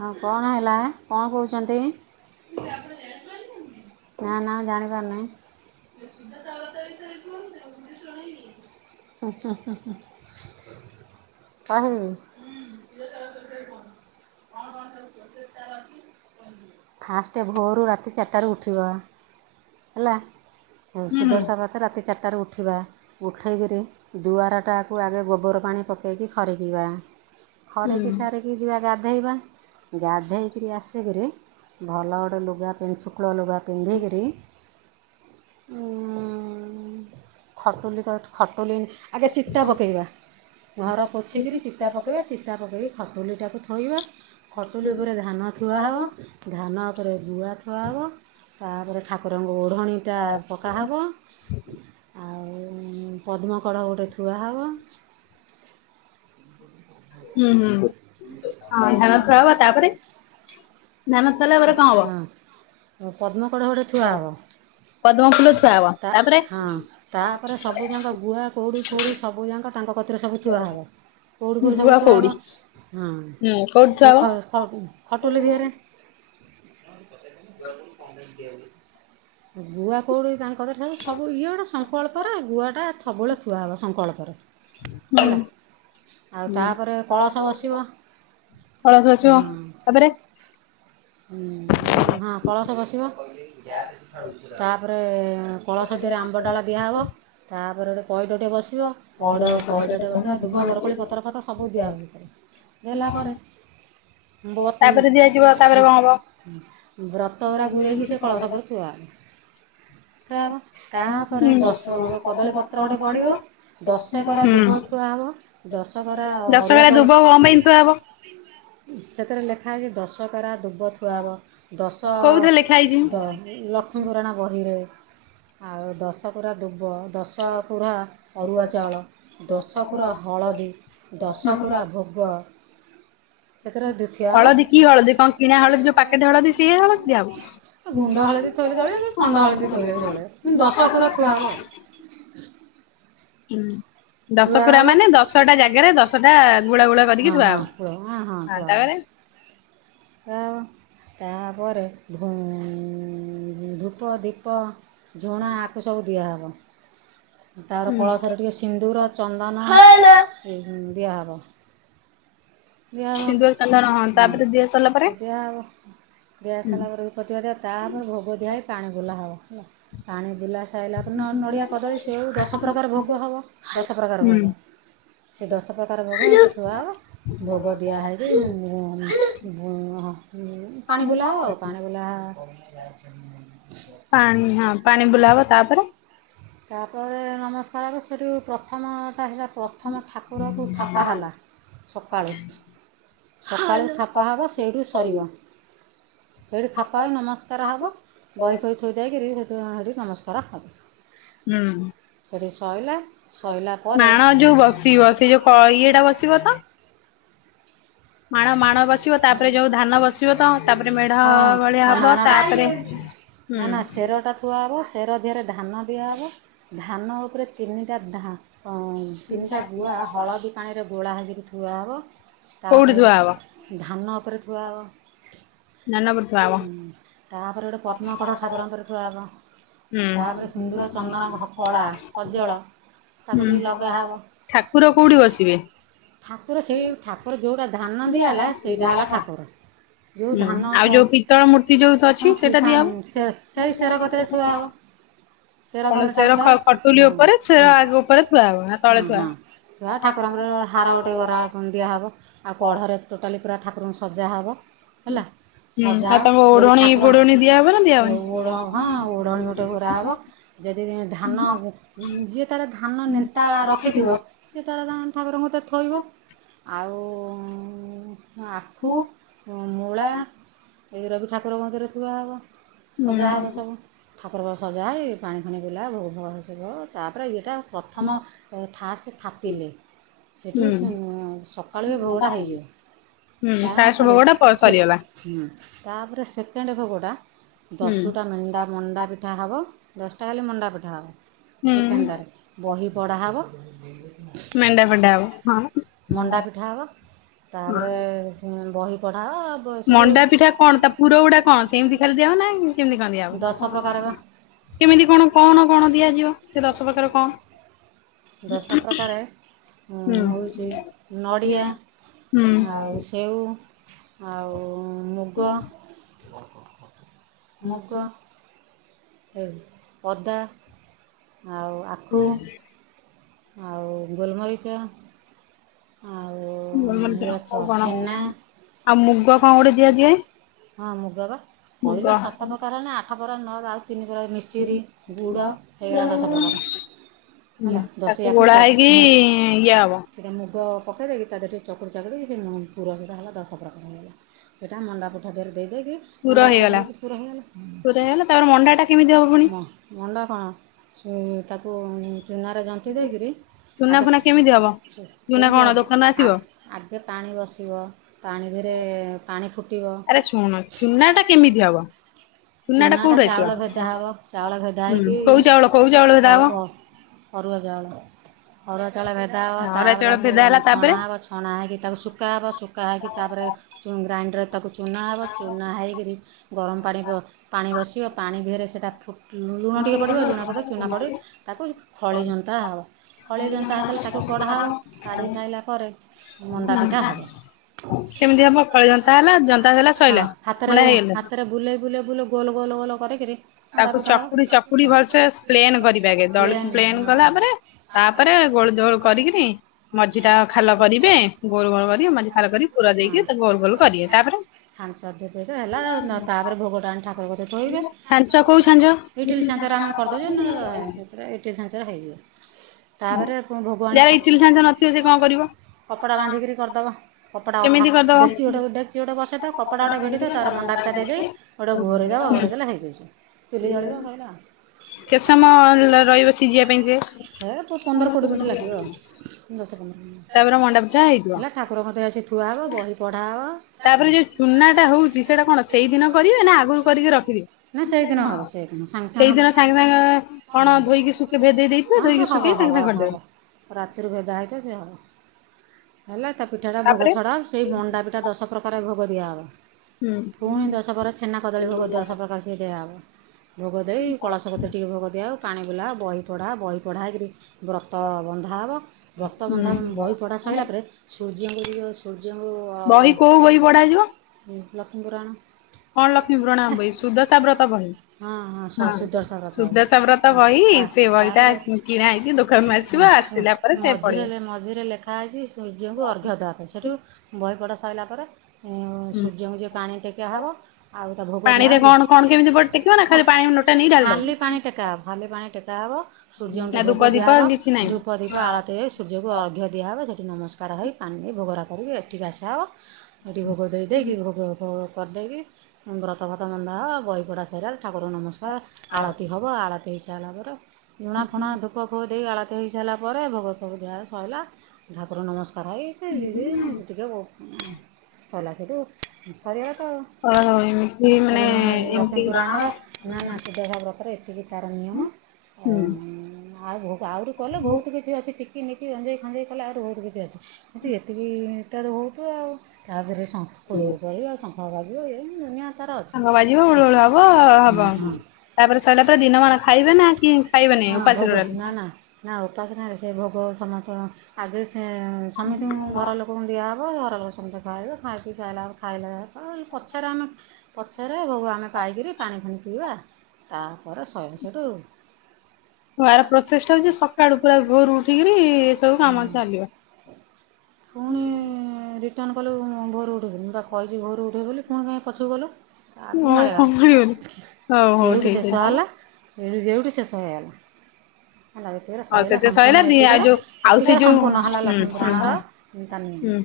ହଁ କଣ ହେଲା ହେ କଣ କହୁଛନ୍ତି? ନା ନା ମୁଁ ଜାଣିପାରୁ ନାହିଁ। [unintelligible] [unintelligible] ଫାଷ୍ଟ ଭୋରୁୁ ରାତି ଚାରିଟାରୁ ଉଠିବ ହେଲା। ହୁଁ ହୁଁ ସୁଦଶା ବ୍ରତ ରାତି ଚାରିଟାରୁ ଉଠିବା। ଉଠେଇକରି ଦୁଆରଟାକୁ ଆଗେ ଗୋବର ପାଣି ପକେଇକି ଖରିକିବା। ଖରେକି ହୁଁ ସାରିକି ଯିବା ଗାଧେଇବା ଗାଧେଇକିରି ଆସିଲେ। ଭଲ ଗୋଟେ ଲୁଗା ଶୁକ୍ଳ ଲୁଗା ପିନ୍ଧିକିରି। ହଁ। ଖଟୁଲି ଖଟୁଲି ଆଗେ ଚିତା ପକେଇବା ଘର ପୋ ପୋଛିକିରି ଚିତା ପକେଇବା ଚିତା ପକେଇକି ଖଟୁଲିଟାକୁ ଥୋଇବା। ଖଟୁଲି ଉପରେ ଧାନ ଥୁଆ ହବ, ଧାନ ଉପରେ ଗୁଆ ଥୁଆହବ। ତାପରେ ଠାକୁରଙ୍କୁ ଓଢ଼ଣୀଟା ପକାହବ, ଆଉ ଉଁ ପଦ୍ମକଡ଼ ଗୋଟେ ଥୁଆ ହବ। ହୁଁ ହୁଁ ହଁ ଧାନ ଥୁଆ ହବ ତାପରେ ଧାନ ଥୁଆହେଲା ପରେ କଣ ହବ ସଫା ପଦ୍ମକଡ଼ ଗୋଟେ ଥୁଆ ହବ। ପଦ୍ମ ଫୁଲ ଥୁଆ ହବ ତା ତାପରେ ହଁ ତାପରେ ସବୁ ଯାଙ୍କ ଗୁଆ କଉଡ଼ି ଫୌଡ଼ି ସବୁ ଯାଙ୍କ ତାଙ୍କ କତିରେ ସବୁ ଥୁଆ ହବ। କୋଉଡିି ଫଉଡ଼ି ସବୁ ଗୁଆ ଥୁଆ କଉଡି ହବ, ହୁଁ କଉଡି ହଁ ଥୁଆ ସେ ହବ ଖଟୁଲି ଧିଅରେ। ଗୁଆ କଉଡ଼ି ତାଙ୍କ କତିରେ ସବୁ ଇଏ ଗୋଟେ ସଂକଳ୍ପରେ ଗୁଆଟା ସବୁବେଳେ ଥୁଆ ହବ ସଂକଳ୍ପରେ। ହୁଁ। ହେଲା ଆଉ ହୁଁ ତାପରେ କଳସ ବସିବ। କଳସ ବସିବ ହଁ ତାପରେ। ନା ନା ହଁ କଳସ ବସିବ ତାପରେ କଳସଦେହରେ ଆମ୍ବ ଡାଳ ଦିଆହବ ତାପରେ ଗୋଟେ ପଇଡ଼ ଟେ ବସିବ। ପଇଡ଼ ପଇଡ ଟେ ବସିବା ଦୁବ ବରକୋଳି ପତର ଫତର ସବୁ ଦିଆ [unintelligible] ଦେଲା ପରେ। ତାପରେ ଦିଆଯିବ, ତାପରେ କଁ ହବ? ବ୍ରତ ଉରା ଗୁରେଇକି ସେ କଳସ ଉପରେ ଥୁଆ ହବ। ଥୁଆ ହବ ତାପରେ ହୁଁ। ଦଶ କଦଳୀପତ୍ର ଗୋଟେ ପଡ଼ିବ ଦଶକେରା ଦୁବ ଥୁଆ ହବ। ଦଶ ଗରା ଅରୁଆ ଦଶଗରା ଚାଉଳ ଦୁବ କଣ ପାଇଁ ଥୁଆ ହବ ସେଥିରେ ଲେଖା ହେଇଛି ଦଶକେରା ଦୁବ ଥୁଆବ। ଦଶ କୋଉଥିରେ ଲେଖା ହେଇଛି ଦ ଲ କ୍ଷ୍ମୀ ପୁରାଣ ବହିରେ, ଆଉ ଦଶ କୁରା ଦୁବ ଦଶ ଦଶ କୁରା ଅରୁଆ ଚାଉଳ ଦଶ କୁର ହଳଦୀ ଦଶ କୁରା ଭ ବ ସେତର ଦିତିଆହବ। ହଳଦୀ କି ହଳଦୀ କଣ କିଣା ହଳଦୀ ଯୋଉ ପାକେଟ ହଳଦୀ ସେଇଆ ହଳଦୀ ଦିଆହବ। ଗୁଣ୍ଡ ହଳଦୀ ଥୋଇଲେ ଚଳିବ, ଖଣ୍ଡ ହଳଦୀ ଥୋଇଲେ ବି ଚଳିବ। କିନ୍ ଦଶ ଖୁର ଥୁଆ ହବ। ହୁଁ। ଦଶ ଥୁଆ କୂରା ହବ ମାନେ ଦଶଟା ଜାଗାରେ ଦଶଟା ଗୁଳା ଗୁଳା ହଁ କରିକି ଥୁଆ ହଁ ହବ, କୁହ ହଁ ତାପରେ। ଥୁଆ ହବ, ତାପରେ [unintelligible] ଧୂପ ଦୀପ ଝୁଣା ଆକୁ ସବୁ ଦିଆ ହବ। ତାପରେ ହୁଁ କଳସରେ ଟିକେ ସିନ୍ଦୁର ଚନ୍ଦନ ଦିଆ ହବ। ଦିଆ ସିନ୍ଦୁର ହବ, ଚନ୍ଦନ ହଁ ତାପରେ ଦିଆ ସରିଲା ପରେ ଦିଆ ହବ ଦିଆ ହୁଁ ସଇଲାପରେ ତାପରେ ଭୋଗ ଦିଆ ହେଇ ପାଣି ବୁଲା ହବ, ହେଲା ପାଣି ବୁଲା ସ ସାଇଲା ପ ନ ନଡ଼ିଆ କଦଳୀ ସେଉ ଦଶ ପ୍ରକାର ଭୋଗ ହବ ଦଶ ପ୍ରକାର ହୁଁ ଭୋଗ। ସେ ଦଶ ପ୍ରକାର ଭୋଗ ଏଠି ଥୁଆ ହବ। ଭୋଗ ଦିଆହେଇକି ପାଣି ବୁଲା ହବ ଆଉ ପାଣି ବୁଲା [unintelligible] ପାଣି ହଁ ପାଣି ବୁଲାହବ, ତାପରେ ତାପରେ ନମସ୍କାର ରୁ ପ୍ରଥମଟା ହେଲା ପ୍ରଥମ ଠାକୁରକୁ ଥାପା ହେଲା। ସକାଳୁ ସକାଳୁ ଥାପା ହବ, ସେଇଠୁ ସରିବ। ସେଇଠି ଥାପା ହେଇ ନମସ୍କାର ହବ। ବହି ଫହି ଥୋଇ ଦେଇକିରି ହେ ନମସ୍କାର ହୁଁ ସେଠି ଶୋଇଲା ଶୋଇଲା ପରେ ମାଣ ଯୋଉ ବସିବ ସେ ଯୋଉ ଇଏଟା ବସିବ ତ ମାଣ ମାଣ ବସିବ ତାପରେ ଯୋଉ ଧାନ ବସିବ ତ ତାପରେ ମେଢ ହଁ ଭଳିିଆ ଆଉ ହବ ମାଣଟା ତାପରେ ହୁଁ ୁଆହବ ସେର ଦେହରେ ଧାନ ଦିଆହେବ ଧାନ ଉପରେ ତିନିଟା ତିନିଟା ଗୁଆ ହଳଦୀ ପାଣିରେ ଗୋଳା ହେକରି ୁଆହବ କୋଉଠି ଥୁଆ ହବ ତାପରେ ଧାନ ଉପରେ କୁଆଅ ନାନ ଭୁତ ହୁଁ ତାପରେ ଗୋଟେ ପଦ୍ମପଡ଼ ଠାକୁରଙ୍କର ଛୁଆ ଆବ ହୁଁ ତାପରେ ସିନ୍ଦୁର ଚନ୍ଦନ କଳା କଜଳ ତାକୁ ହୁଁ ଟିକେ ଲଗାହବ ଠାକୁର କୋଉଠି ବସିବେ ଠାକୁର ସେଇ ଠାକୁର ଯୋଉଟା ଧାନ ଦିଆ ହେଲା ସେଇଟା ହେଲା ଠାକୁର ଯେଉଁ ହୁଁ ଧାନ ଆଉ ଯୋଉ ପିତ୍ତଳ ମୂର୍ତ୍ତି ଯୋଉ ଅଛି ସେଇଟା ସେ ସେଇ ସେର କତିରେ ଥୁଆ ଦିଆବ ହବ କଣ ପାଖରେ ସେର ଠାକୁର କଟୁଲି ଥୁଆ ଉପରେ ସେର ଆଗ ଉପରେ ଛୁଆ ହବ ନା ତଳେ ଛୁଆବ ଠାକୁର ଆମର ହାରା ଗୋଟେ କର ଠାକୁରଙ୍କୁ ଦିଆହବ ଆଉ କଢ଼ରେ ଟୋଟାଲି ପୁରା ଠାକୁରଙ୍କୁ ସଜା ହେବ ହେଲା ହୁଁ ଆଉ ସଜାଅ ତାଙ୍କୁ ଯଦି ଓଢଣୀ ଠାକୁର ବୋଢଣୀ ଦିଆହବ ନା ଦିଆହବନି? ହଁ ଓଢଣିୀ ଗୋଟେ ଘରାା ହବ ଯଦି ଧାନ ଯିଏ ତାାର ଧାନ ନେନ୍ତା ରଖିଥିବ ସୀତାରାଧାରଣ ଠାକୁର ମୋତେ ଥୋଇବ ଆଉ ଆଖୁ ମୂଳା ଏଇ ରବି ଠାକୁରଙ୍କ ମନ୍ଦିରେ ଥିବା ହେବ ସଜା ହେବ ସବୁ ଠାକୁର ପା ସଜା ହେଇ ପାଣି ଖଣି ବୁଲାଲା ଭୋଗ ଭୋଗ ହେସିବ ତାପରେ ଇଏଟା ପ୍ରଥମ ଥାର୍ ସେ ପିଲେ ହୁଁ ସେଠ କଳିବ ଭଗଡ଼ା ହେଇଯିବ ହୁଁ ଫାଷ୍ଟ ତାପରେ ଭୋଗଟା ପ ସେ ସରିଗଲା ହୁଁ ତାପରେ ସେକେଣ୍ଡ ଭୋଗଟା ହୁଁ ଦଶଟା ମେଣ୍ଡା ମଣ୍ଡା ଭ ପିଠା ହେବ ଦଶଟା ହେଲେ ମଣ୍ଡା ପିଠା ହେବ ହୁଁ। ସେକେଣ୍ଡଟାରେ ବହି ପଡ଼ା ହେବ ମେଣ୍ଣ୍ଡା ଫେଣ୍ଡା ଆବ ମଣ୍ଡା ହଁ ପିଠା ହେବ ତାପରେ ବହି ପଢାଅ ମଣ୍ଡା ପିଠା କଣ ତା ପୁର ଗୁଡା କଣ ସେମିତି ଖାଲି ଦିଆବ ନା କେମିତି କଣ ଦଶ ପ୍ରକାର ବା ଦିଆବ କେମିତି କଣ କଣ କଣ ଦିଆଯିବ ସେ ଦଶ ପାଖରେ କଣ ରଶ ପ୍ରକାରେ ହୁଁ ହଉଛି ନଡ଼ିଆ ହୁଁ ଆଉ ସେଉ ଆଉ ମୁଗ ମୁଗ ଅଦା ଆଉ ଆ ହୁଁ ଆଉ ଗୋଲମରିଚ ଆଉ ଛ କଣ ଛେନା ଆଉ ମୁଗ କଣ ଗୋଟେ ଦିଆଯାଏ ହଁ ମୁଗବା କହିବା ସାତ ମୁଗ ପ୍ରକାର ହେ ନା ଆଠ ପର ନ ଆଉ ତିନିପରା ମିସିିରି ଗୁଡ଼ ହେଇଗ ତ ସପଦ ହୁଁ ତାକୁ ଗୋଳା ହେଇକି ଇଏ ହବ ସେଇଟା ମୁଗ ପକାଇ ଦେଇକି ତା ଦେରେ ଟିକି ଚକୁଡ଼ି ଚକୁଡ଼ି ସେ ପୁର ସେଟା ହେଲା ଦଶ ପ୍ରାକାରଇଗଲା ସେଇଟା ମଣ୍ଡା ପୁଠା ଦେରେ ଦେଇକି ପୁର ମଣ୍ଡାପଠା କୋହିତି ପୂୁର ହେ ହୋଇଗଲା ଅଣ୍ଡା କେମିତିବ ପୁଣି ମଣ୍ଡ କଣ ସେ ୁ ଚୁନାରେ ଜଟି ଦେଇକରି ଆଗ ତୁ ନା କଣ ଦୋକାନରେ ଆସିବ ଆଗେ ପାଣି ବସିବ ପାଣି ଧିରେ ପାଣି ଫୁ ଆରେ ଶୁଣ ଚୁନାଟା କେମିତି ହବ? ଚୁନା ଟା ଚୁନାଟା କୋଉଠୁ ଆସିବ ଚାଉଳ ଭେଦା ହବ ଚାଉଳ ଭେଦା ହେଇକି ହୁଁ କୋଉ ଚାଉଳ କୋଉ ଚାଉଳ ଭେଦା ଆଉ ହବ? ଆ ଅରୁଆ ଚାଉଳ ଅରୁଆ ଚାଉଳ ଭେଦା ହେବ ଅରୁଆ ତାପରେ ଚାଉଳ ତାକୁ ଭେଦା ହେଲା ଛଣା ତାପରେ ହବ ଛ୍ ଛଣା ହେଇକି ତାକୁ ଶୁକା ହେବ ଶୁକା ହେଇକି ତାପରେ ଗ୍ରାଇଣ୍ଡର୍ ତାକୁ ଚୁନା ହେବ ଚୁନା ହେଇକରି ଗରମ ପାଣି ବ ପାଣି ବସିବ ପାଣି ଦିହରେ ସେଟା ଫୁ ଲୁଣ ଟିକେ ପଡ଼ିବ ଲୁଣ ପକେଇ ଚୁନା ପଡ଼େ ତାକୁ ଖଳି ଜନ୍ତା ହେବ ଖଳି ଜନ୍ତା ହେଇ ସାଇଲେ ତାକୁ କଢ଼ା ହବ କାଢ଼ି ସାଇଲା ପରେ ମଣ୍ଡା ପିଠା ହେବ କେମିତି ହବ ଗଳି ଜନ୍ତା ହେଲା ଜନ୍ ହଁ ହାତରେ ଓ ହାତରେ ବୁଲେଇ ବୁଲେଇ ବୁଲ ଗୋଲ ଗୋଲ ଗୋଲ କରିକିରି ମଣ୍ଡା ତାକୁ ପିଠା ଚକୁଡି଼ ହେବ ଚକୁଡି଼ ଭଲସେ ପ୍ଲେନ୍ କରିବେ ଆଗେ ଦଳି ପ୍ଲେନ୍ ପ୍ଲେନ ହଁ କଲା ପରେ ତାପରେ ଗୋଳ ଜୋଳ କରିକିନି ମଝିଟା ଖାଲ କରିବେ ଗୋର ଗୋଲ କରି ମଝି ଖାଲ କରି ପୁର ଦେଇକି ତ ଗୋଲ ଗୋଲ କରିବେ। ତାପରେ? ଛାଞ୍ଚଠି ଥୋଇଦେ ହେଲା ଆଉ ନ ତାପରେ ଭୋଗଟା ଆଣି ଠା ଅଗଦେ କଇବେ ଛାଞ୍ଚ କୋଉ ଛାଞ୍ଚ ଇଟିଲି ଛାଞ୍ଚରେ ଆମେ କରିଦଉଚୁ ନ ଏରା ଇଟିଲି ଛାଞ୍ଚରେ ହେଇଯିବ। ହୁଁ ତାପରେ ଭୋଗ ଆଣି ଯାହାର ଠା ଇଟିଲ ଛାଞ୍ଚ ନଥିବ ସେ କଣ କରିବ? କପଡ଼ା ବାନ୍ଧିକିରି କରିଦବ। କପଡ଼ା ଅଥା କେମିତି କରିଦବ ଡେକେଚି ଓଟେ ଡେକଚି ଓଟେ ବସେଇେ ଦେ କପଡ଼ା ଓଟ ଭିଡ଼ି ଦେ ତାର ମଣ୍ଡାିଟା ଦେଇ ଦି ଗୋଟେ ଘୋରେଇ ଦବ ଘୋରେଇ ଦେଲେ ହେଇଯାଇଚି ଚୁଲି ଜଳିବ ସଇଲା। କେ ସମୟ ପ ରହିବ ସିଝିବା ପାଇଁ ସେ? ହୁଅ ଦଶ ପନ୍ଦର ମି ତାପରେ ମଣ୍ଡା ପିଠା ହେଇଯିବ। ଠାକୁର କତିରେ ଆସି ଥୁଆ ହବ ବହି ପଢ଼ା ହବ। ତାପରେ ଯୋଉ ଚୁନାଟା ହେଉଚ ସେଇଟା କଣ ସେଇଦିନ କରିବେ ନା କରିକି ରଖିବେ ନା ସେଇଦିନ ହେବ ସାଙ୍ଗେ ହେବ ସେଇଦିନ ସାଙ୍ଗେ ସାଙ୍ଗେ କଣ ଧୋଇକି ଶୁ ଭେଦେଇ ଦେଇଥିବେ ହଁ ସେ ଧେଇକି ହବ ଶୁଖେଇକି ହବ ସାଙ୍ଗେ ସାଙ୍ଗେ ହବ କରିଦବେ। ରାତିରୁ ଭେଦା ହେଇଥିବ ସେ ହଵ ହେଲେ ତା ପିଠାଟା ଭୋଗ ତାପରେ ଛଡ଼ାହବ। ସେଇ ମଣ୍ଡାପିଠା ଦଶ ପ୍ରକାରେ ଭୋଗ ଦିଆହବ। ପୁଣି ଦଶ ପ୍ରକାର ଛେନା ହୁଁ। କଦଳୀ ଭୋଗଦିଆ ସଫା କରିଚି ଦିଆହବ। ଭୋଗ ଦେଇ କଳସ କତିରେ ଟିକେ ଭୋଗ ଦିଆ ହବ ପାଣି ବୁଲା ହଵ ବହି ପଢ଼ା ବହି ପଢ଼ା ହେଇକିରି ବ୍ରତ ବନ୍ଧା ହବ। ଵ୍ରତ ବନ୍ଧା ହୁଁ ବହି ପଢ଼ା ସରିଲା ପରେ ସୂର୍ଯ୍ୟଙ୍କୁ ସୂର୍ଯ୍ୟଙ୍କୁ ଅ ବହି କୋଉ ବହି ପଢାଯିବ? ହୁଁ ଲକ୍ଷ୍ମୀପୁରାଣ। କଣ ଲକ୍ଷ୍ମୀ ପୁରାଣ ବହି ସୁଦଶା ବ୍ରତ ବହି। ହଁ ହଁ ସୁଦର୍ଶା ବ୍ରତ ସୁଦସା ବ୍ରତ ବହି ତା ସେଇ ବହିଟା ତାପରେ କିଣା ହେଇକି ଦୋକାନରୁ ମ ଆସିବ ଶୁଣ ଆସିଲା ପରେ ସେ ମଝିରେ ପଢିବ। ଲେ ମଝିରେ ଲେଖେ୍ ଲେଖା ହେଇଛି ସୂର୍ଯ୍ୟଙ୍କୁ ଅର୍ଘ୍ୟ ଦେବା ପାଇଁ ସେଇଠୁ ବହିପଢ଼ା ସାରିଲା ପରେ ହୁଁ ସୂର୍ଯ୍ୟଙ୍କୁ ଯେ ପାଣି ଟେକିଆ ହେବ। ଆଉ ତା ଭୋଗ ଦିଆ ପାଣିରେ କଣ କଣ କେମିତି ଟେକିବ ନା ଖାଲି ପାଣି ନୋଟା ନେଇ ହେଇଚିକି ଢାଳି ଦବ ଖାଲି ପାଣି ଟେକା ହବ ଖାଲି ପାଣି ଟେକା ହବ। ସୂର୍ଯ୍ୟଠି ନା ଭୋଗ ଧୂପ ଦୀପ ଦିଆ ହବ କିଛି ନାହିଁ। ଧୂପ ଦୀପ ଆଳତି ହେଇ ସୂର୍ଯ୍ୟକୁ ଅର୍ଘ୍ୟ ଦିଆହବ ସେଇଠି ନମସ୍କାର ହେଇ ପାଣି ଦେଇ ଭୋଗରାଗ କରିକି ଏଠିକି ଆସାହବ। ଏଠି ଭୋଗ ଦେଇଦେକି ଭୋଗ ଭୋଗ କରିଦେଇକି ବ୍ରତଫ୍ରତ ବନ୍ଧା ହବ ବହିପଢା ସରିଲା ପରେ ଠାକୁରଙ୍କୁ ନମସ୍କାର ଆଳତି ହେବ ଆଳତୀ ପାଇସାରିବା ପରେ ଝୁଣା ଫୁଣା ଧୂପ ଫୁପ ଦେଇ ଆଳତି ତ ହେଇସାରିଲା ପରେ ଭଗବତ ସଇଲା ଠାକୁର ନମସ୍କାର ହେଇ ଟିକେ କହୁ ସରିଲା ସେଠୁ ସରିଗଲା ତ? [inaudible] ରହିମି। ସେ ଲକ୍ଷ୍ମୀପୁରାଣର ନା ନା ସୂଦସାବ୍ରତରେ ଏତିକି ତାର ନିୟମ। ଆଉ ଆହୁରି କଲେ ବହୁତ କିଛି ଅଛି। କିମିତି ରଞ୍ଜେଇ ଖଞ୍ଜେଇ କଲା ରୋଡରେ ଆସି। କିନ୍ତୁ ଏତିକି ତାର ହଉତ ଆଉ ତା ପରେ ଶ ହୁଳହୁଳି ପଡିବ ଶଙ୍ଖ ବାଜିବ ଏ ଦୁନିଆ ତାର ଅଛିଁ ସାଙ୍ଗ ବାଜିବ ହୁଳହୁଳ ହବ ହବ। ହଁ। ତାପରେ ସରିଲା ପରେ ଦିନମାନ ଖାଇବେ ନା କି ଖାଇବେନି ହଁ ଭୋଗ ଉପାସରେ ନା ରହିବେ? ନା ନା ଉପାସନାରେ ସେ ଭୋଗ ସମସ୍ତ ଆଗେ ସମସ୍ତଙ୍କୁ ଘର ଲୋକ କଣ ଦିଆହବ ଘର ଲୋକ ସମସ୍ତେ ଖାଇବେ ଖାଇ ପିଇ ଖାଇଲାବେଳେ ଖାଇଲା ପଛରେ ଆମେ ପଛରେ ଭୋଗ ଆମେ ପାଇକରି ପାଣି ଫୁଣି ପିଇବା ତାପରେ ସଇଲା ସେଠୁ ଏହାର ପ୍ରୋସେସଟା ହଉଛି ସକାଳୁ ପୁରା ଭୋରୁ ଉଠିକିରି ଏ ସବୁ କାମ ଚାଲିବ? ପୁଣି ହୁଁ। ରିଟର୍ଣ୍ଣ କଲୁ ଭୋରୁ ଘରୁ ଉଠେଇ ବୋଲିି ବା କହିଛି ଘୋରୁ ଉଠେଇ ବୋଲି ପୁଣି କାଇହିଁ ପଛକୁ କଲୁ? ଆଗକୁ ଆଉ ମାଡ଼ିବ କଣ କରିବନି ହଉ କଥା ହଉ ଏଉଠୁ ଠିକ ଶେଷ ଅଛି। ହେଲା। ଏ ଯେଉଠୁ ଶେଷ ହେଇଗଲା ହେଲା। ଏତିକିରେ ହଉ ଶଇଲା ସେତ ସଇଲା ସମ୍ପୂର୍ଣ୍ଣ ଦି ଆଉ ଏତିକରେ ଯୋଉ ଆଉ ସେ ଏତିକରେ ଯୋଉ ସମ୍ପୂର୍ଣ୍ଣ ହେଲା ହୁଁ ଲକ୍ଷ୍ମୀ ହୁଁ ପୁରାଣର ତା ନିୟମ। ହୁଁ।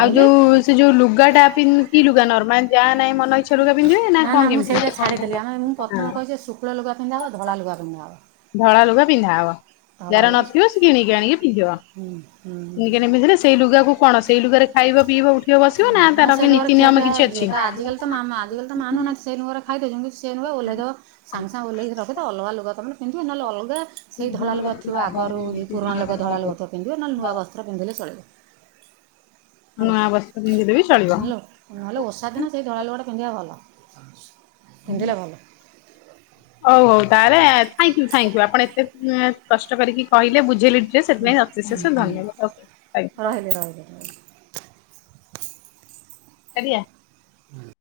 ଆଉ ଯୋଉ ସେ ଯୋଉ ଲୁଗାଟା ପିନ୍ କି ଲୁଗା ନର୍ମାଲ ଯାହା ନାହିଁ ମନ ଇଚ୍ଛା ଲୁଗା ପିନ୍ଧିବେ ନା କଣ ନା ମୁଁ କେମିତି? ସେଇଟା ଛାଡ଼ିଦେଲେ ଆମେ ମୁଁ ପ୍ରଥମ କହିଛେ ଶୁକ୍ଳ ଲୁଗା ପିନ୍ଧା ହବ ଧଳା ଲୁଗା ପିନ୍ଧା ହବ। ଧଳା ଲୁଗା ପିନ୍ଧା ହବ ଯାର ନଥିବ ସେ କିଣିକି ଆଣିକି ହୁଁ, ହୁଁ, ପିନ୍ଧିବ। ସେଇ ଲୁଗାକୁ କଣ ସେଇ ଲୁଗାରେ ଖାଇବ ପିଇବା ଉଠିବ ବସିବ ହୁଁ। ନା ତାର ସେ କି ଲୁଗାରେ ନୀତି ନିୟମ ଖିଆପିଆ କିଛି ଯିଏ ଅଛି? ତ ଆଜିକାଲି ତ ମା- ଆଜିକାଲି ତ ମାନୁନାହାନ୍ତି ସେ ନୁଗାରେ ଖାଇଦଉଛନ୍ତି ସେ ନୁଗା ଓହ୍ଲେଇ ଦବ ସାଙ୍ଗସାଙ୍ଗେ ଓହ୍ଲେଇକି ରଖିଦବ ଅଲଗା ଲୁଗା ତମେ କିନ୍ତୁ ନହେଲେ ଅଲଗା ସେ ଧଳାଲୁଗା ଥିବ ଆଗରୁ ପୁରୁଣା ଲୋକ ଧଳାଲୁଗା ଥିବ ପିନ୍ଧିବ ନହେଲେ ନୂଆ ବସ୍ତ୍ର ପିନ୍ଧିଲେ ଚଳିବ। ନୂଆ ବସ୍ତ୍ର ପିନ୍ଧିଲେ ବି ଚଳିବ। ହେଲା ହାଲୋ ଓଷା ଦିନ ସେଇ ଧଳା ଲୁଗାଟା ପିନ୍ଧିବା ଭଲ। ପିନ୍ଧିଲେ ଭଲ। ହଉ ହଉ ତାଲେ ଥ୍ୟାଙ୍କୟୁ ଥ୍ୟାଙ୍କୟୁ ଆପଣ ଏତେ କଷ୍ଟ କରିକି କହିଲେ ବୁଝେଇଲେ ଆଉ ସେଥିପାଇଁ ବିଶେଷ ଧନ୍ୟବାଦ। ଥ୍ୟାଙ୍କୟୁ ରହିଲି [inaudible] ଆଜ୍ଞା। ହୁଁ